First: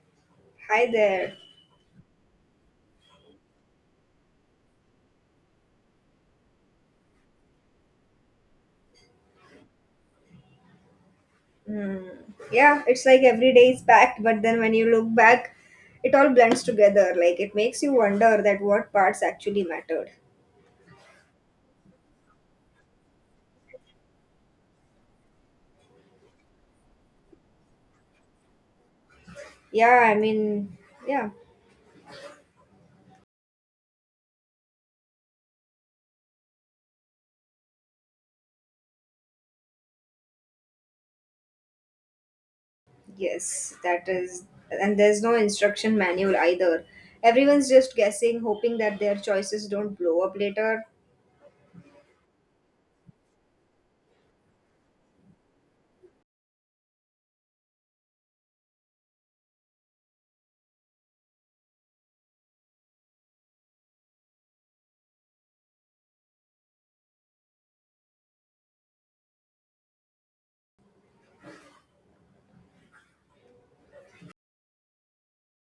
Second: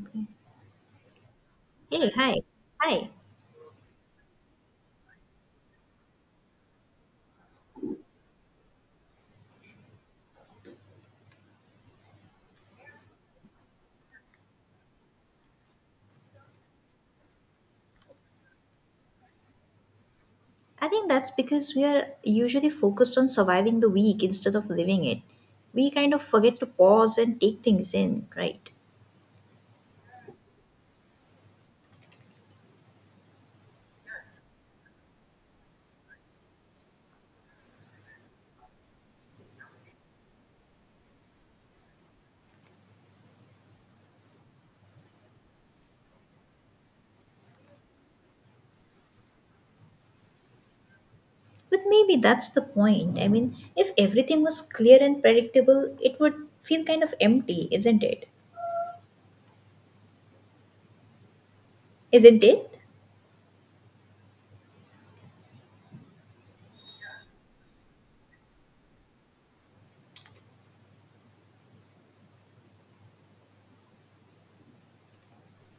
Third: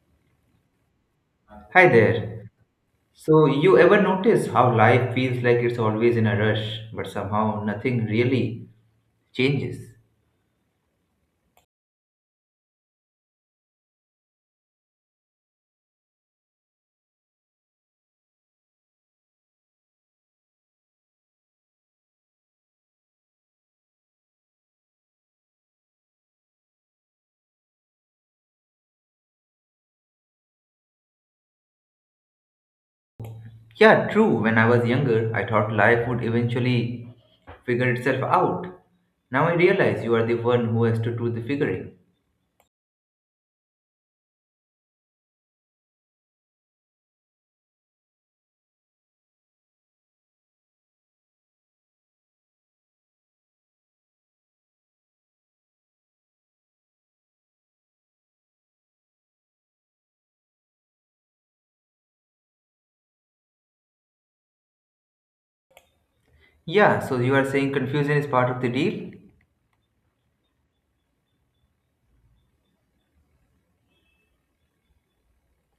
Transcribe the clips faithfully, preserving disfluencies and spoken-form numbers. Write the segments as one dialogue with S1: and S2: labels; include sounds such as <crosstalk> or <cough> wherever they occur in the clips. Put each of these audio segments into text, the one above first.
S1: Okay.
S2: Hi there.
S3: Hi
S1: Hey, hi.
S3: there.
S1: Hi.
S3: So, you ever notice how life feels like it's always in a rush, but somehow nothing really changes?
S2: Mm. Yeah, it's like every day is packed, but then when you look back, it all blends together. Like it makes you wonder that what parts actually mattered.
S1: I think that's because we are usually focused on surviving the week instead of living it. We kind of forget to pause and take things in, right?
S2: Yeah, I mean, yeah,
S3: Yeah, true. When I was younger, I thought life would eventually figure itself out. Now I realize you are the one who has to do the figuring.
S2: yes, that is. And there's no instruction manual either. Everyone's just guessing, hoping that their choices don't blow up later.
S1: But maybe that's the point. I mean, if everything was clear and predictable, it would feel kind of empty, isn't it? Isn't it?
S3: Yeah, so you are saying confusion is part of the deal?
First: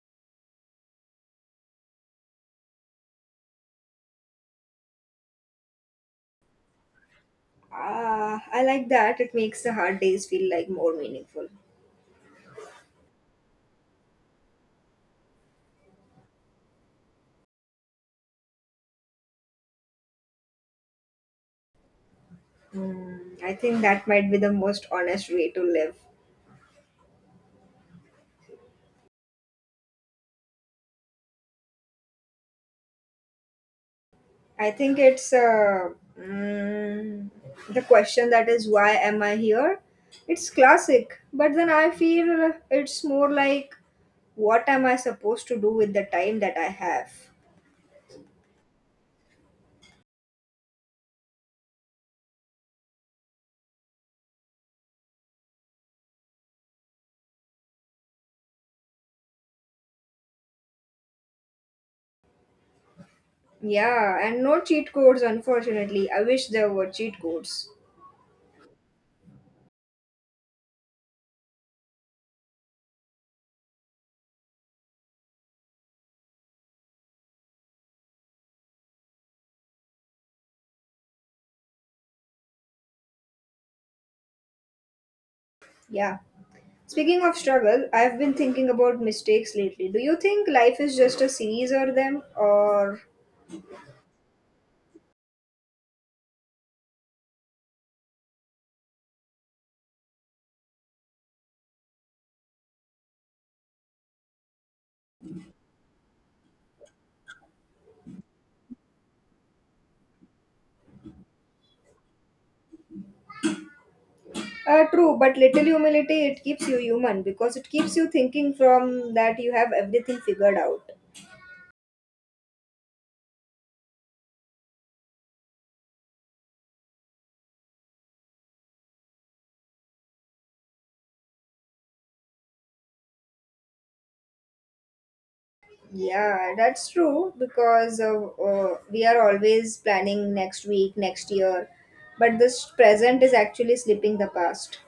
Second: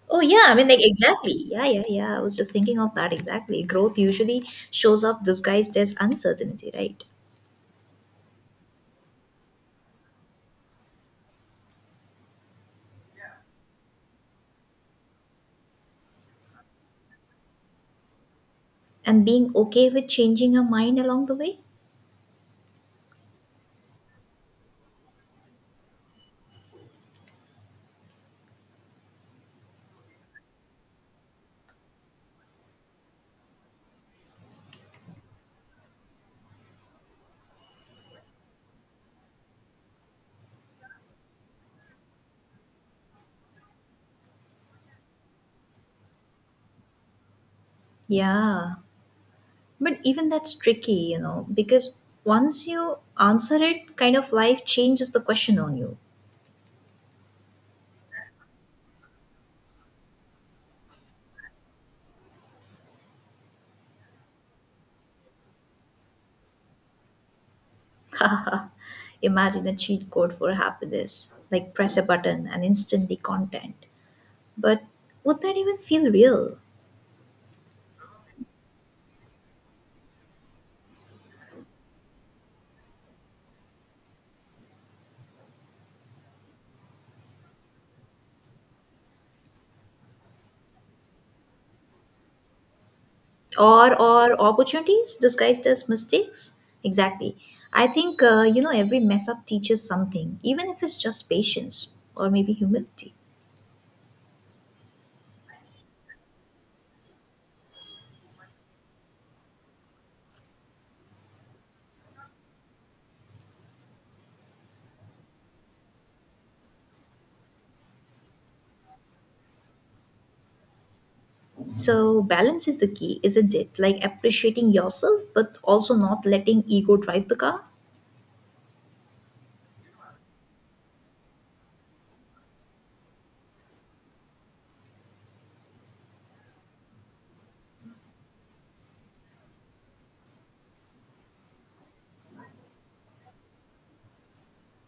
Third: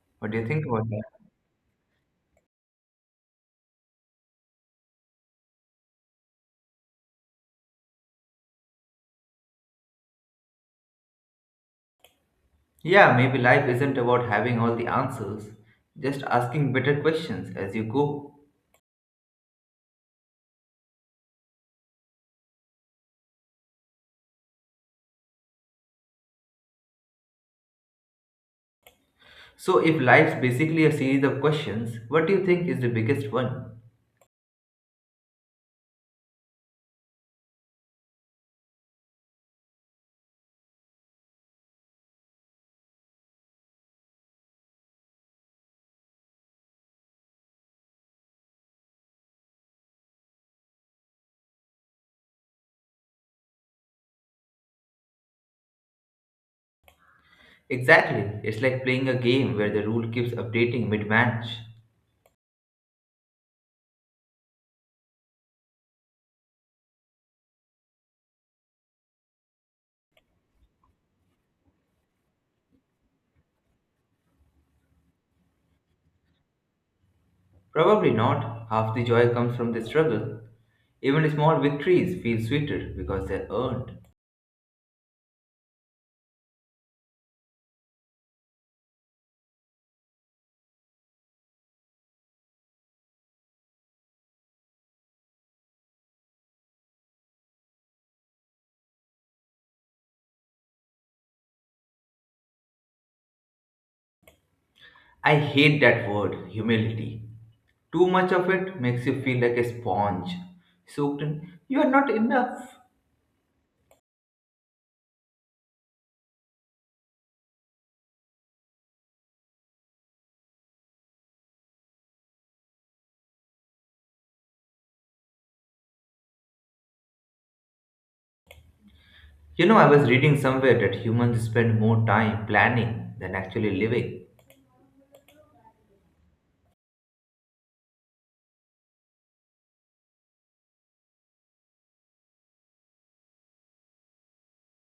S1: Oh,
S3: What do
S1: yeah.
S3: you
S1: I
S3: think
S1: mean, like,
S3: about that?
S1: exactly. Yeah, yeah, yeah. I was just thinking of that exactly. Growth usually shows up disguised as uncertainty, right?
S2: Ah, I like that. It makes the hard days feel like more meaningful.
S3: Yeah, maybe life isn't about having all the answers, just asking better questions as you go.
S1: And being okay with changing your mind along the way.
S2: Mm, I think that might be the most honest way to live.
S3: So, if life's basically a series of questions, what do you think is the biggest one?
S2: I think it's uh, mm, the question that is, why am I here? It's classic, but then I feel it's more like, what am I supposed to do with the time that I have?
S1: Yeah, but even that's tricky, you know, because once you answer it, kind of life changes the question on you.
S3: Exactly. It's like playing a game where the rule keeps updating mid match.
S2: Yeah, and no cheat codes, unfortunately. I wish there were cheat codes.
S1: <laughs> Imagine a cheat code for happiness, like press a button and instantly content. But would that even feel real?
S3: Probably not. Half the joy comes from the struggle. Even small victories feel sweeter because they're earned.
S2: Yeah. Speaking of struggle, I've been thinking about mistakes lately. Do you think life is just a series of them, or
S1: Or or opportunities disguised as mistakes? Exactly. I think uh, you know every mess up teaches something, even if it's just patience or maybe humility.
S3: I hate that word, humility. Too much of it makes you feel like a sponge. Soaked in, you are not enough.
S2: Uh, true, but little humility, it keeps you human because it keeps you thinking from that you have everything figured out.
S1: So, balance is the key, isn't it? Like appreciating yourself, but also not letting ego drive the car.
S3: You know, I was reading somewhere that humans spend more time planning than actually living.
S2: Yeah, that's true because uh, uh, we are always planning next week, next year, but this present is actually slipping the past.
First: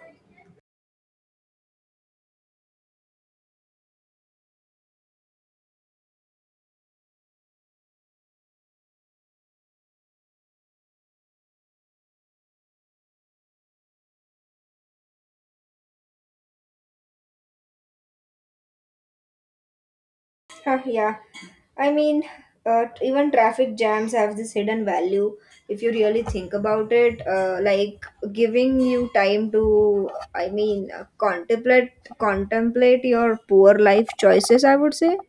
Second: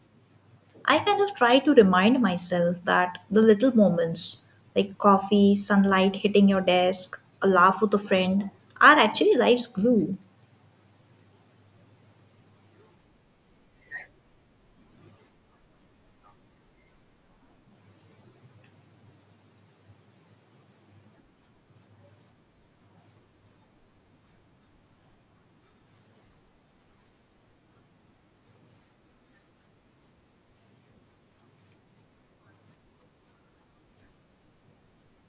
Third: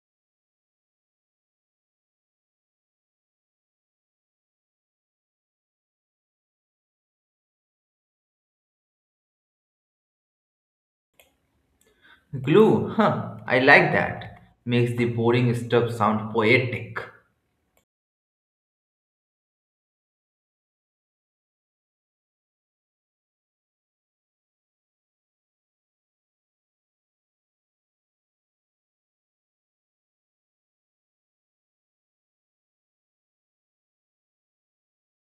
S1: I kind of try to remind myself that the little moments, like coffee, sunlight hitting your desk, a laugh with a friend, are actually life's glue.
S3: Glue, huh? I like that. Makes the boring stuff sound poetic.
S2: Huh, yeah, I mean, uh, even traffic jams have this hidden value if you really think about it. Uh, like, giving you time to, I mean, uh, contemplate contemplate your poor life choices. I would say,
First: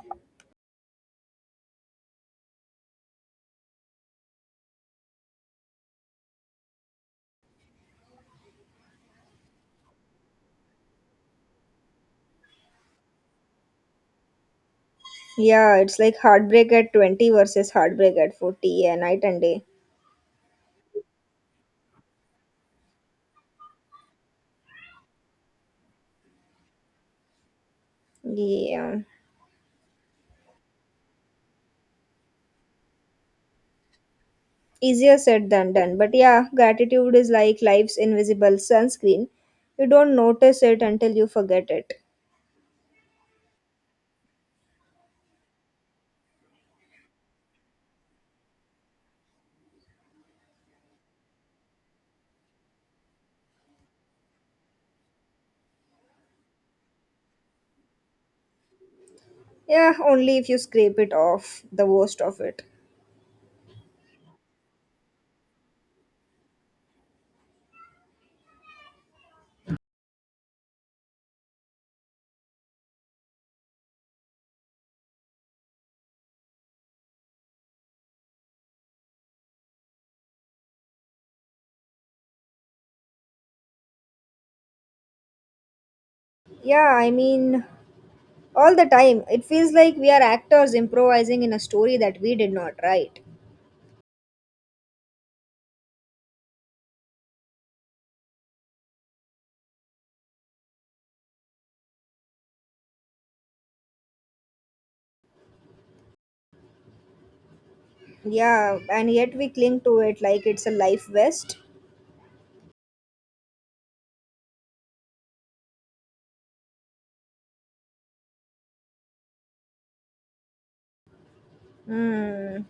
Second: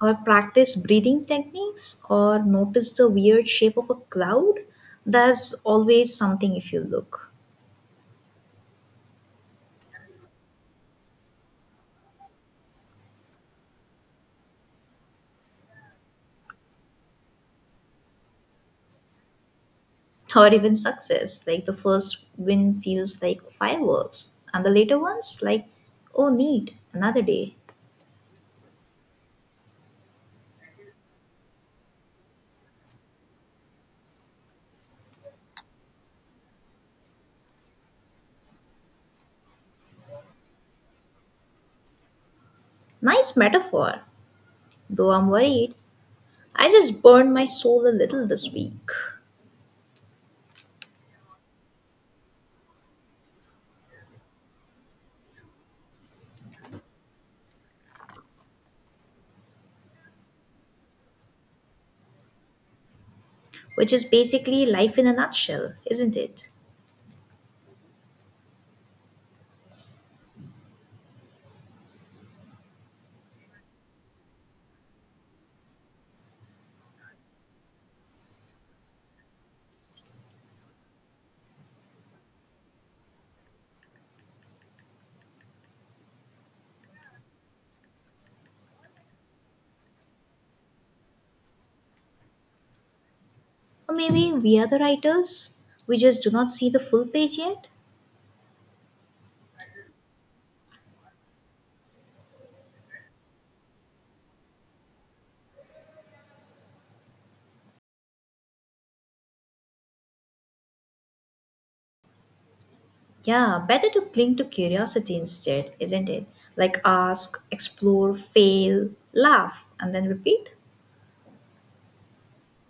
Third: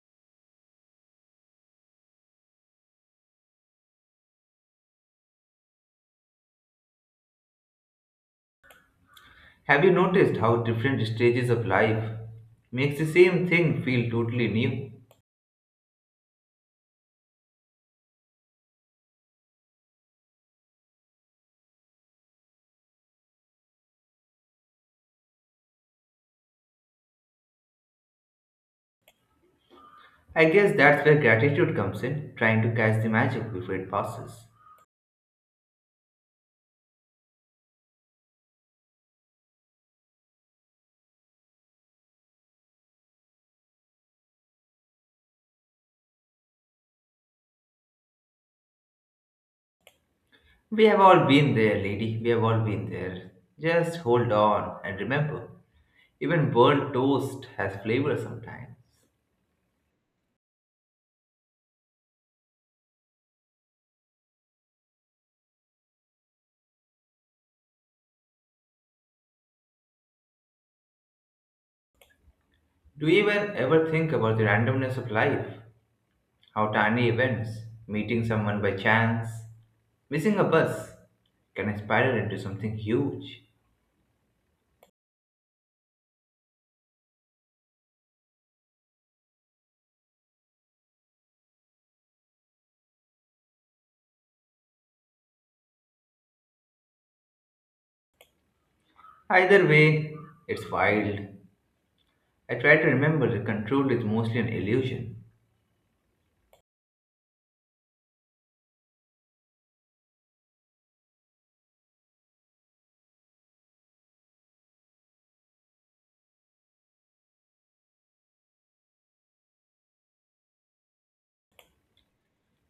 S1: Or practice breathing techniques, or notice the weird shape of a cloud. There's always something if you look.
S3: Have you noticed how different stages of life makes the same thing feel totally new?
S2: yeah, it's like heartbreak at twenty versus heartbreak at forty, yeah, night and day.
S1: Or even success. Like the first win feels like fireworks, and the later ones like, oh, neat, another day.
S2: Yeah,
S3: I guess that's where gratitude comes in, trying to catch the magic before it passes.
S2: easier said than done. But yeah, gratitude is like life's invisible sunscreen. You don't notice it until you forget it.
S1: Nice metaphor. Though I'm worried, I just burned my soul a little this week,
S3: We have all been there, lady. We have all been there. Just hold on and remember, even burnt toast has flavor sometimes.
S2: Yeah, only if you scrape it off, the worst of it.
S1: which is basically life in a nutshell, isn't it?
S3: Do you even ever think about the randomness of life? How tiny events, meeting someone by chance, missing a bus can spiral into something huge.
S2: Yeah, I mean, all the time. It feels like we are actors improvising in a story that we did not write.
S1: Or maybe we are the writers, we just do not see the full page yet.
S3: Either way, it's wild. I try to remember the control is mostly an illusion.
S2: Yeah, and yet we cling to it like it's a life vest.
S1: Yeah, better to cling to curiosity instead, isn't it? Like ask, explore, fail, laugh, and then repeat.
S2: Hmm.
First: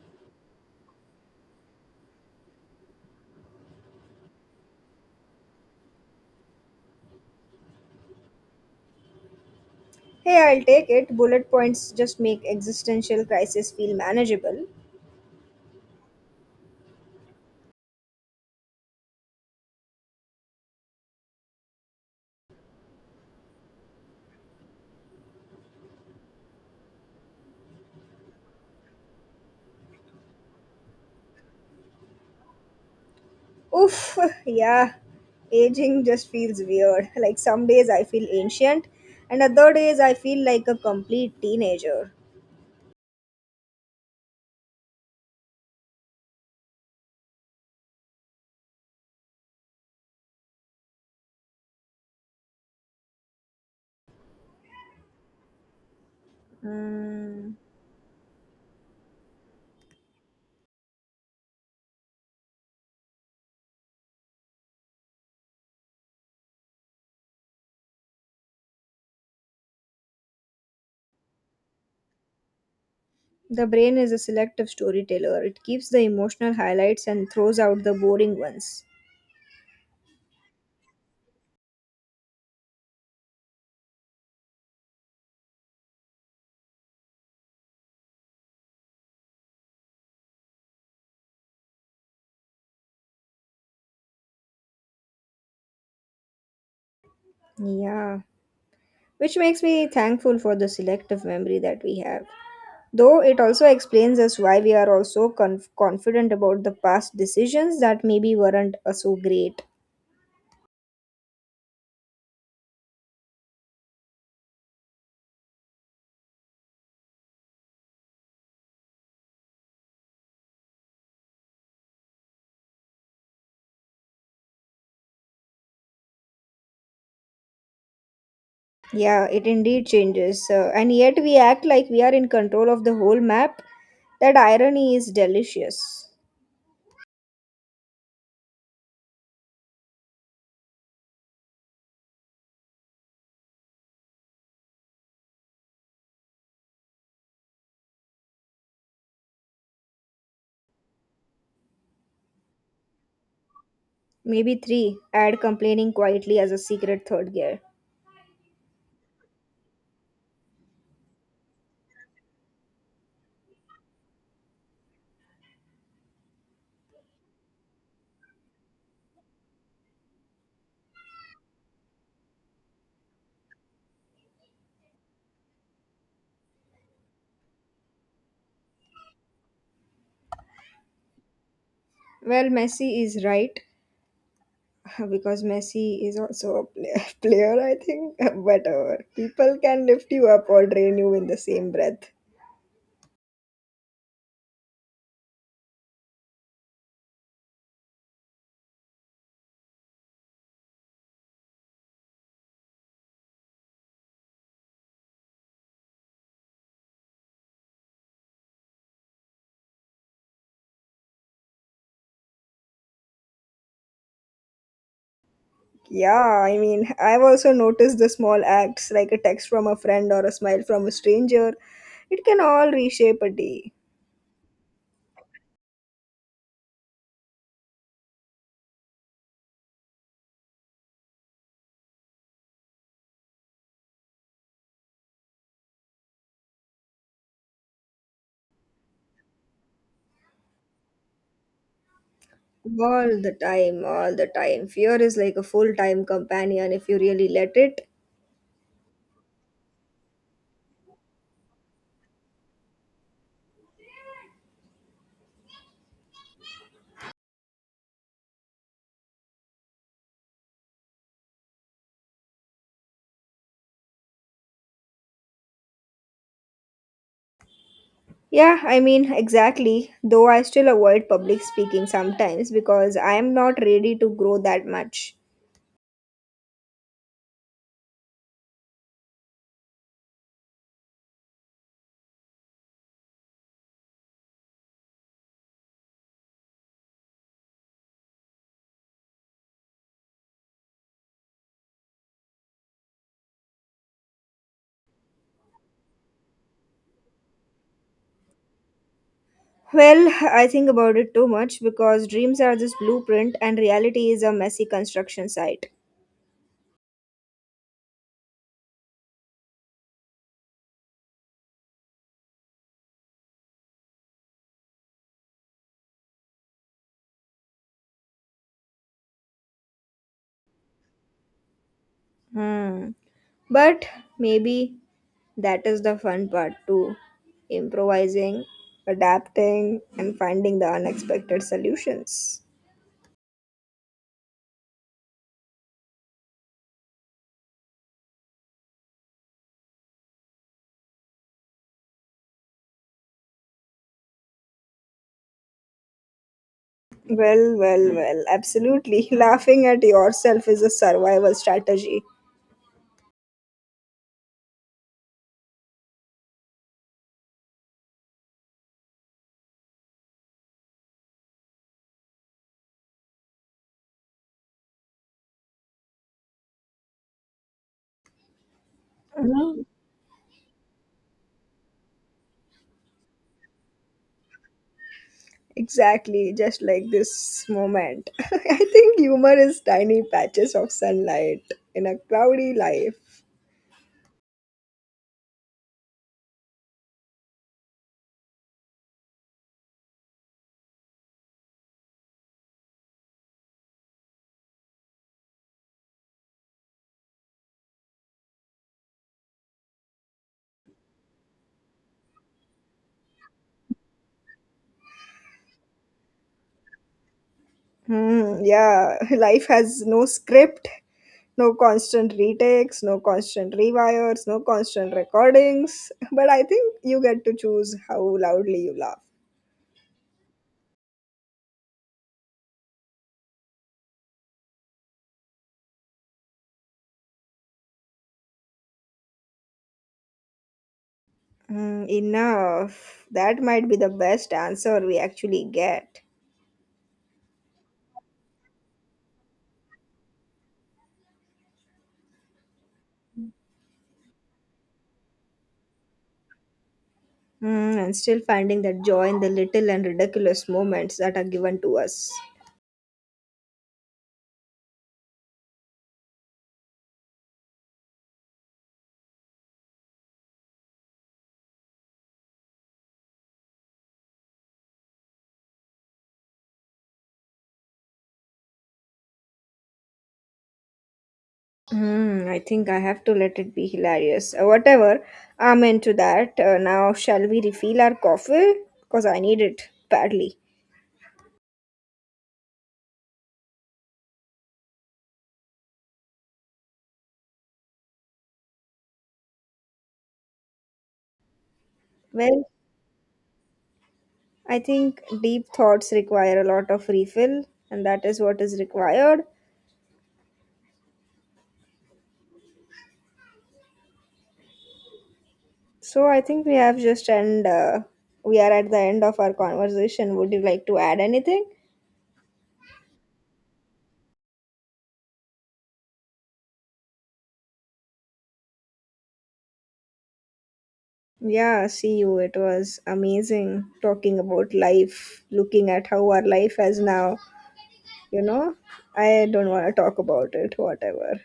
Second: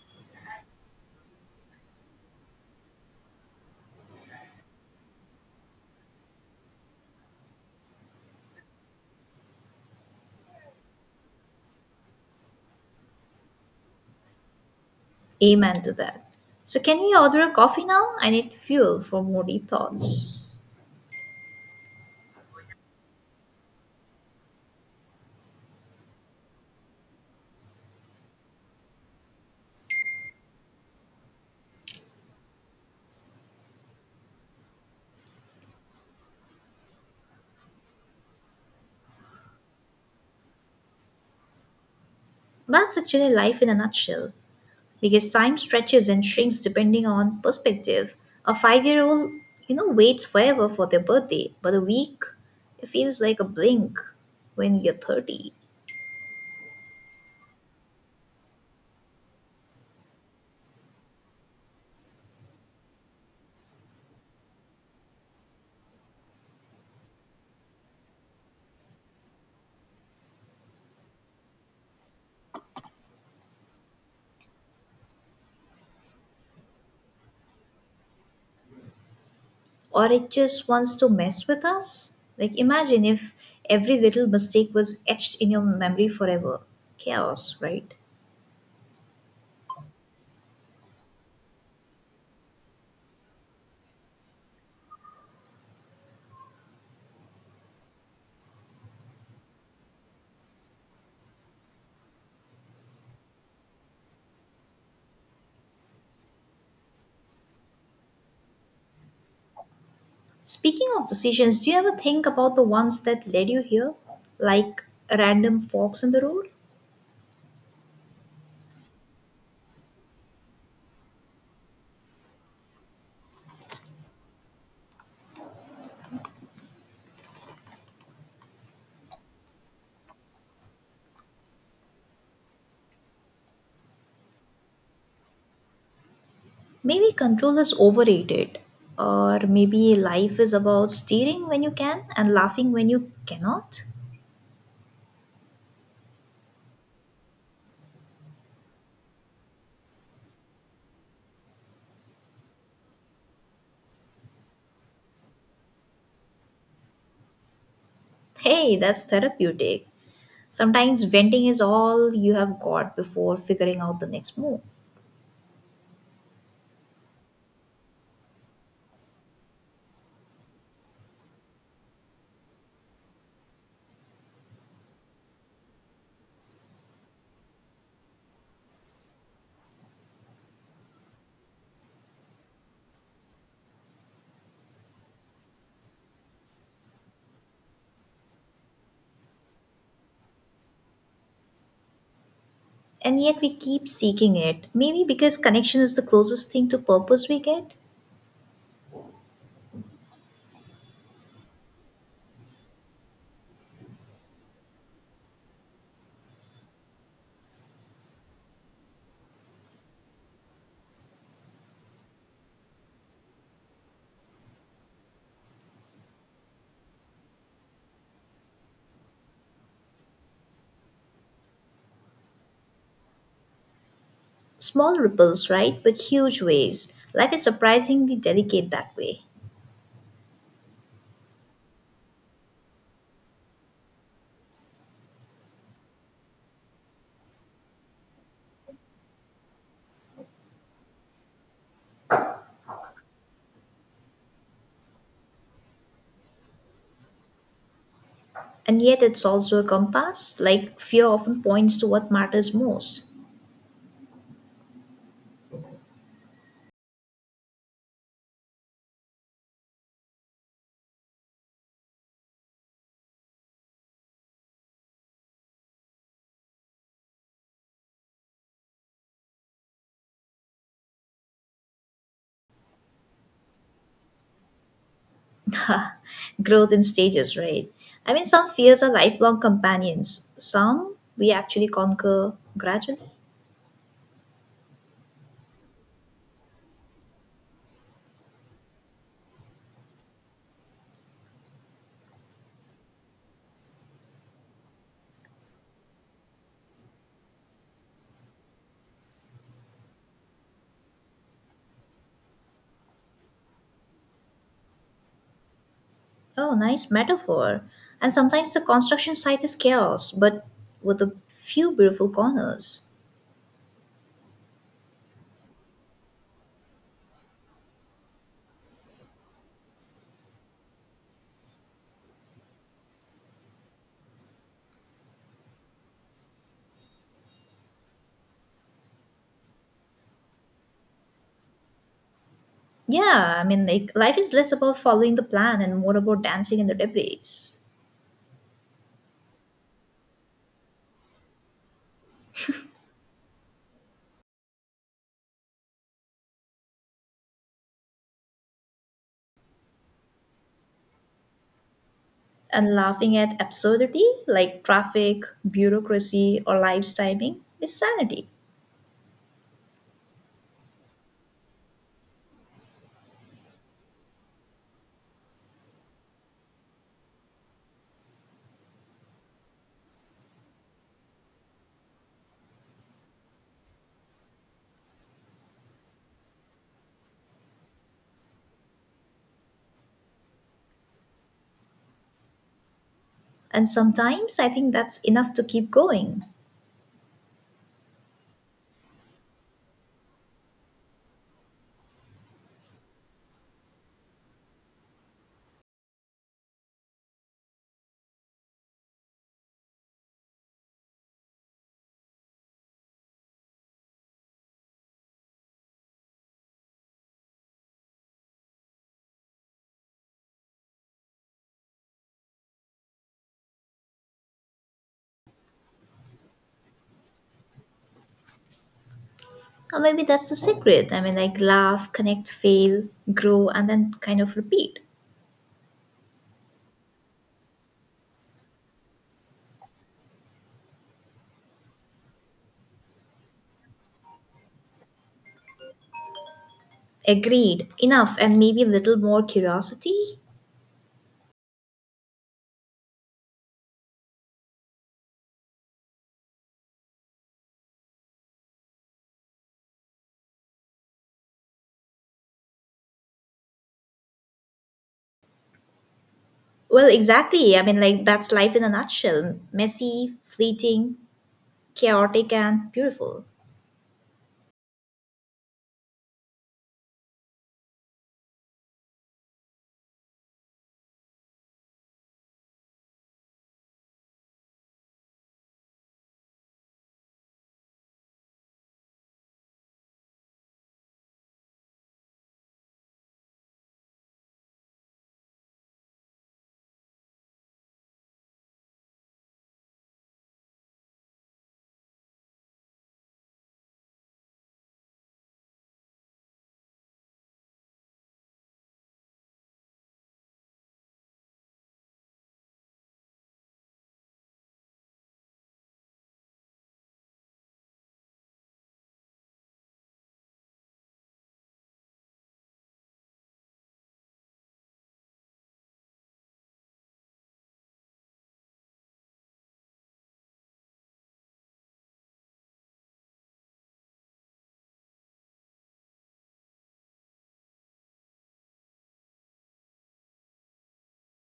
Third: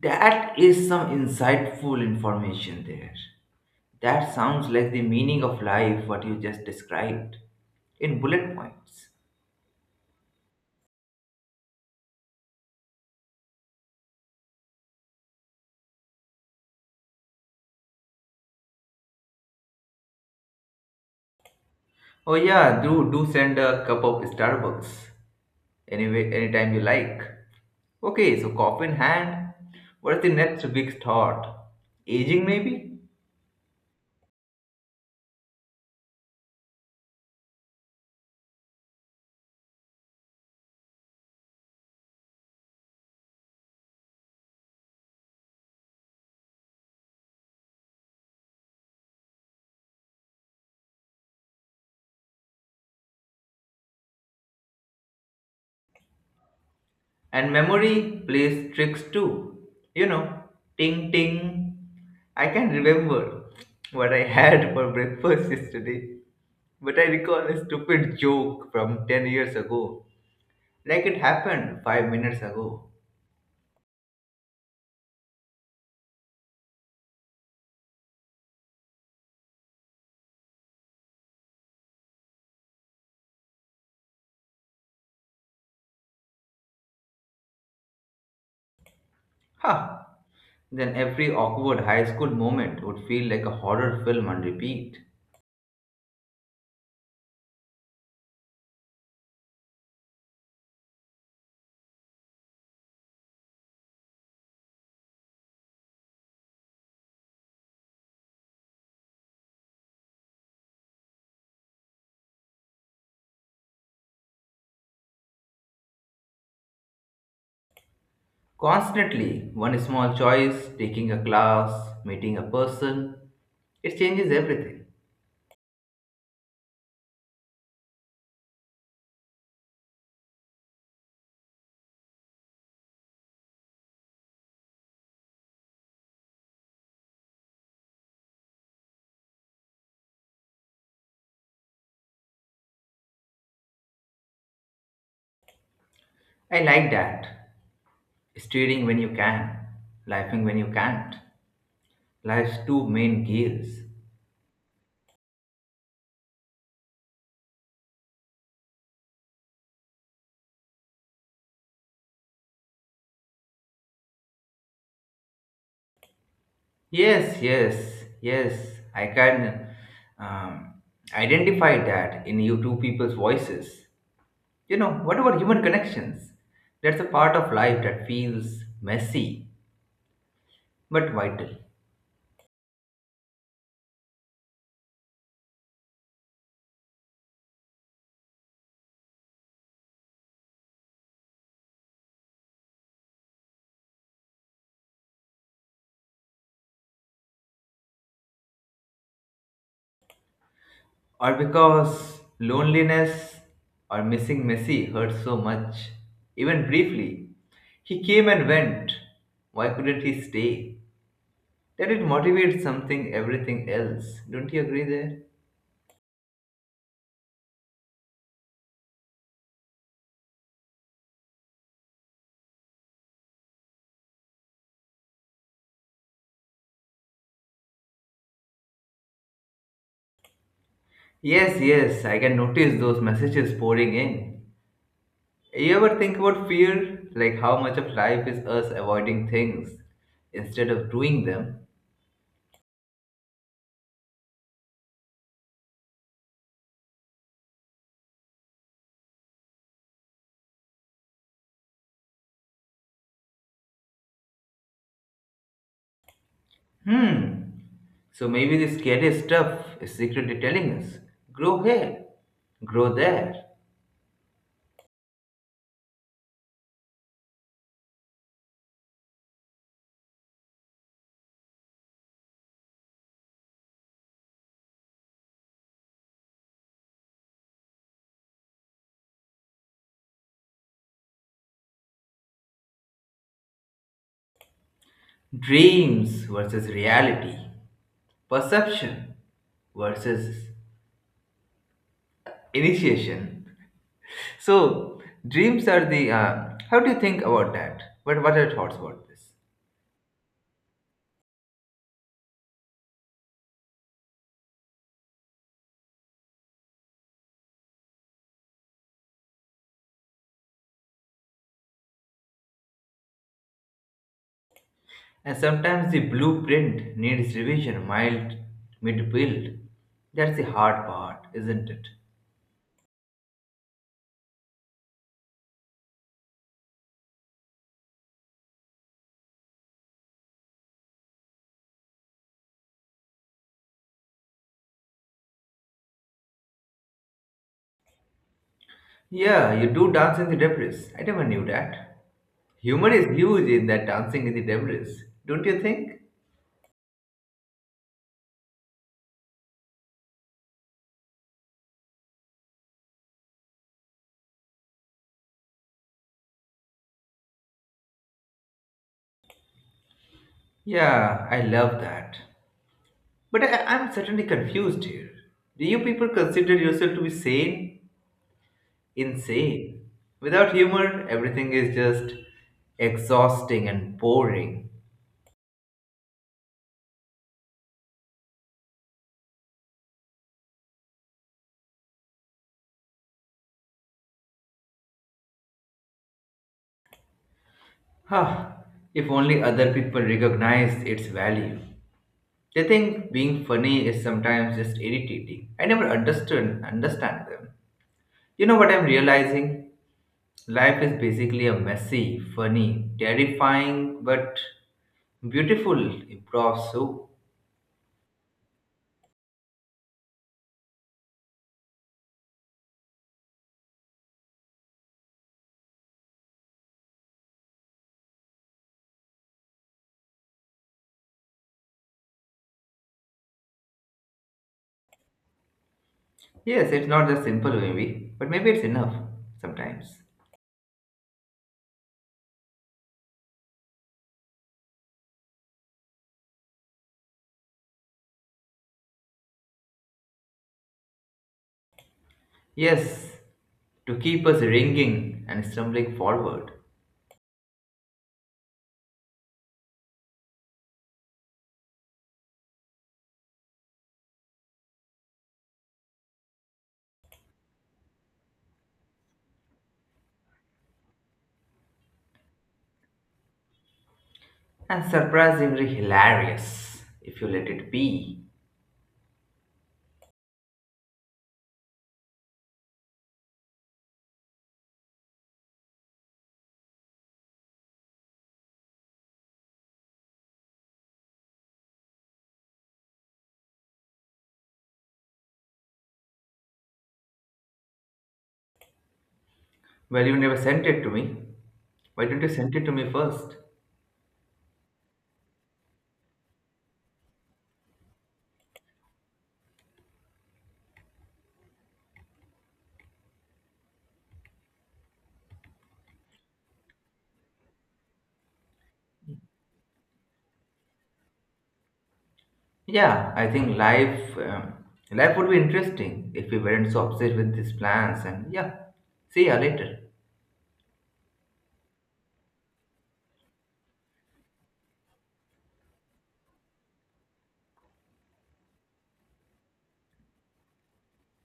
S3: That is some insightful information there. That sounds like the meaning of life, what you just described, in bullet points.
S2: Hey, I'll take it. Bullet points just make existential crisis feel manageable.
S1: Amen to that. So, can we order a coffee now? I need fuel for more deep thoughts.
S3: Oh yeah, do do send a cup of Starbucks. Anyway, anytime you like. Okay, so coffee in hand. What is the next big thought? Aging maybe?
S2: Oof, <laughs> yeah. Aging just feels weird. Like some days I feel ancient, and other days I feel like a complete teenager.
S1: That's actually life in a nutshell, because time stretches and shrinks depending on perspective. A five-year old you know, waits forever for their birthday, but a week, it feels like a blink when you're thirty.
S3: And
S2: Hmm.
S3: memory plays tricks too. You know, ting ting. I can remember what I had for breakfast <laughs> yesterday, but I recall a stupid joke from ten years ago, like it happened five minutes ago.
S2: The brain is a selective storyteller. It keeps the emotional highlights and throws out the boring ones.
S1: Or it just wants to mess with us? Like, imagine if every little mistake was etched in your memory forever. Chaos, right?
S3: Ha! Then every awkward high school moment would feel like a horror film on repeat.
S2: Yeah. Which makes me thankful for the selective memory that we have. Though it also explains us why we are also conf- confident about the past decisions that maybe weren't uh, so great.
S1: Speaking of decisions, do you ever think about the ones that led you here? Like random forks in the road?
S3: Constantly, one small choice, taking a class, meeting a person, it changes everything.
S2: Yeah, it indeed changes. Uh, and yet we act like we are in control of the whole map. That irony is delicious.
S1: Maybe control is overrated. Or maybe life is about steering when you can and laughing when you cannot?
S3: I like that. Steering when you can, laughing when you can't. Life's two main gears.
S2: Maybe three, add complaining quietly as a secret third gear.
S1: Hey, that's therapeutic. Sometimes venting is all you have got before figuring out the next move.
S3: Yes, yes, yes. I can um, identify that in you two people's voices. You know, what about human connections? That's a part of life that feels messy but vital.
S2: Well, Messi is right. <laughs> Because Messi is also a player, <laughs> player I think. <laughs> But uh, people can lift you up or drain you in the same breath.
S1: And yet we keep seeking it. Maybe because connection is the closest thing to purpose we get?
S3: Or because loneliness or missing Messi hurt so much. Even briefly, he came and went. Why couldn't he stay? That it motivates something, everything else. Don't you agree there?
S2: Yeah, I mean, I've also noticed the small acts like a text from a friend or a smile from a stranger. It can all reshape a day.
S1: Small ripples, right? But huge waves. Life is surprisingly delicate that way.
S3: Yes, yes, I can notice those messages pouring in. You ever think about fear? Like how much of life is us avoiding things instead of doing them?
S2: All the time, all the time. Fear is like a full time companion if you really let it.
S1: And yet, it's also a compass. Like, fear often points to what matters most.
S3: Hmm. So maybe the scary stuff is secretly telling us grow here, grow there.
S2: Yeah, I mean, exactly. Though I still avoid public speaking sometimes because I am not ready to grow that much.
S1: Growth in stages, right? I mean, some fears are lifelong companions, some we actually conquer gradually.
S3: Dreams versus reality, perception versus initiation. So dreams are the. Uh, how do you think about that? What What are your thoughts about this?
S2: Well, I think about it too much because dreams are this blueprint and reality is a messy construction site.
S1: Oh, nice metaphor. And sometimes the construction site is chaos, but with a few beautiful corners.
S3: And sometimes the blueprint needs revision, mild, mid build. That's the hard part, isn't it?
S2: Hmm. But maybe that is the fun part too, improvising, adapting, and finding the unexpected solutions.
S1: Yeah, I mean, like, life is less about following the plan and more about dancing in the debris,
S3: Yeah, you do dance in the debris. I never knew that. Humor is huge in that dancing in the debris, don't you think?
S2: Well, well, well, absolutely. <laughs> Laughing at yourself is a survival strategy.
S1: and laughing at absurdity like traffic, bureaucracy, or life's timing is sanity.
S3: Yeah, I love that. But I, I'm certainly confused here. Do you people consider yourself to be sane? Insane. Without humor, everything is just exhausting and boring.
S2: Exactly, just like this moment. <laughs> I think humor is tiny patches of sunlight in a cloudy life.
S1: And sometimes I think that's enough to keep going.
S3: Huh. If only other people recognized its value. They think being funny is sometimes just irritating. I never understood understand them. You know what I'm realizing? Life is basically a messy, funny, terrifying, but beautiful improv soup.
S2: Hmm, yeah, <laughs> life has no script, no constant retakes, no constant rewires, no constant recordings. <laughs> But I think you get to choose how loudly you laugh.
S1: Or maybe that's the secret. I mean, like laugh, connect, fail, grow, and then kind of repeat.
S3: Yes, it's not just simple maybe, but maybe it's enough sometimes.
S2: Hmm, enough. That might be the best answer we actually get.
S1: Agreed. Enough. And maybe a little more curiosity.
S3: Yes, to keep us ringing and stumbling forward.
S2: Hmm, and still finding that joy in the little and ridiculous moments that are given to us.
S1: Well, exactly. I mean, like that's life in a nutshell, messy, fleeting, chaotic, and beautiful.
S3: And surprisingly hilarious, if you let it be.
S2: Hmm, I think I have to let it be hilarious. Uh, whatever, I'm into that. Uh, now, shall we refill our coffee? Because I need it badly.
S3: Well, you never sent it to me. Why don't you
S2: Well,
S3: send it to me first?
S2: I think deep thoughts require a lot of refill, and that is what is required. So, I think we have just end. Uh, we are at the end of our conversation. Would you like to add anything?
S3: Yeah, I think life um, life would be interesting if we weren't so obsessed with these plans. And yeah, see ya later.
S2: Yeah, see you. It was amazing talking about life, looking at how our life has now. you know I don't want to talk about it, whatever.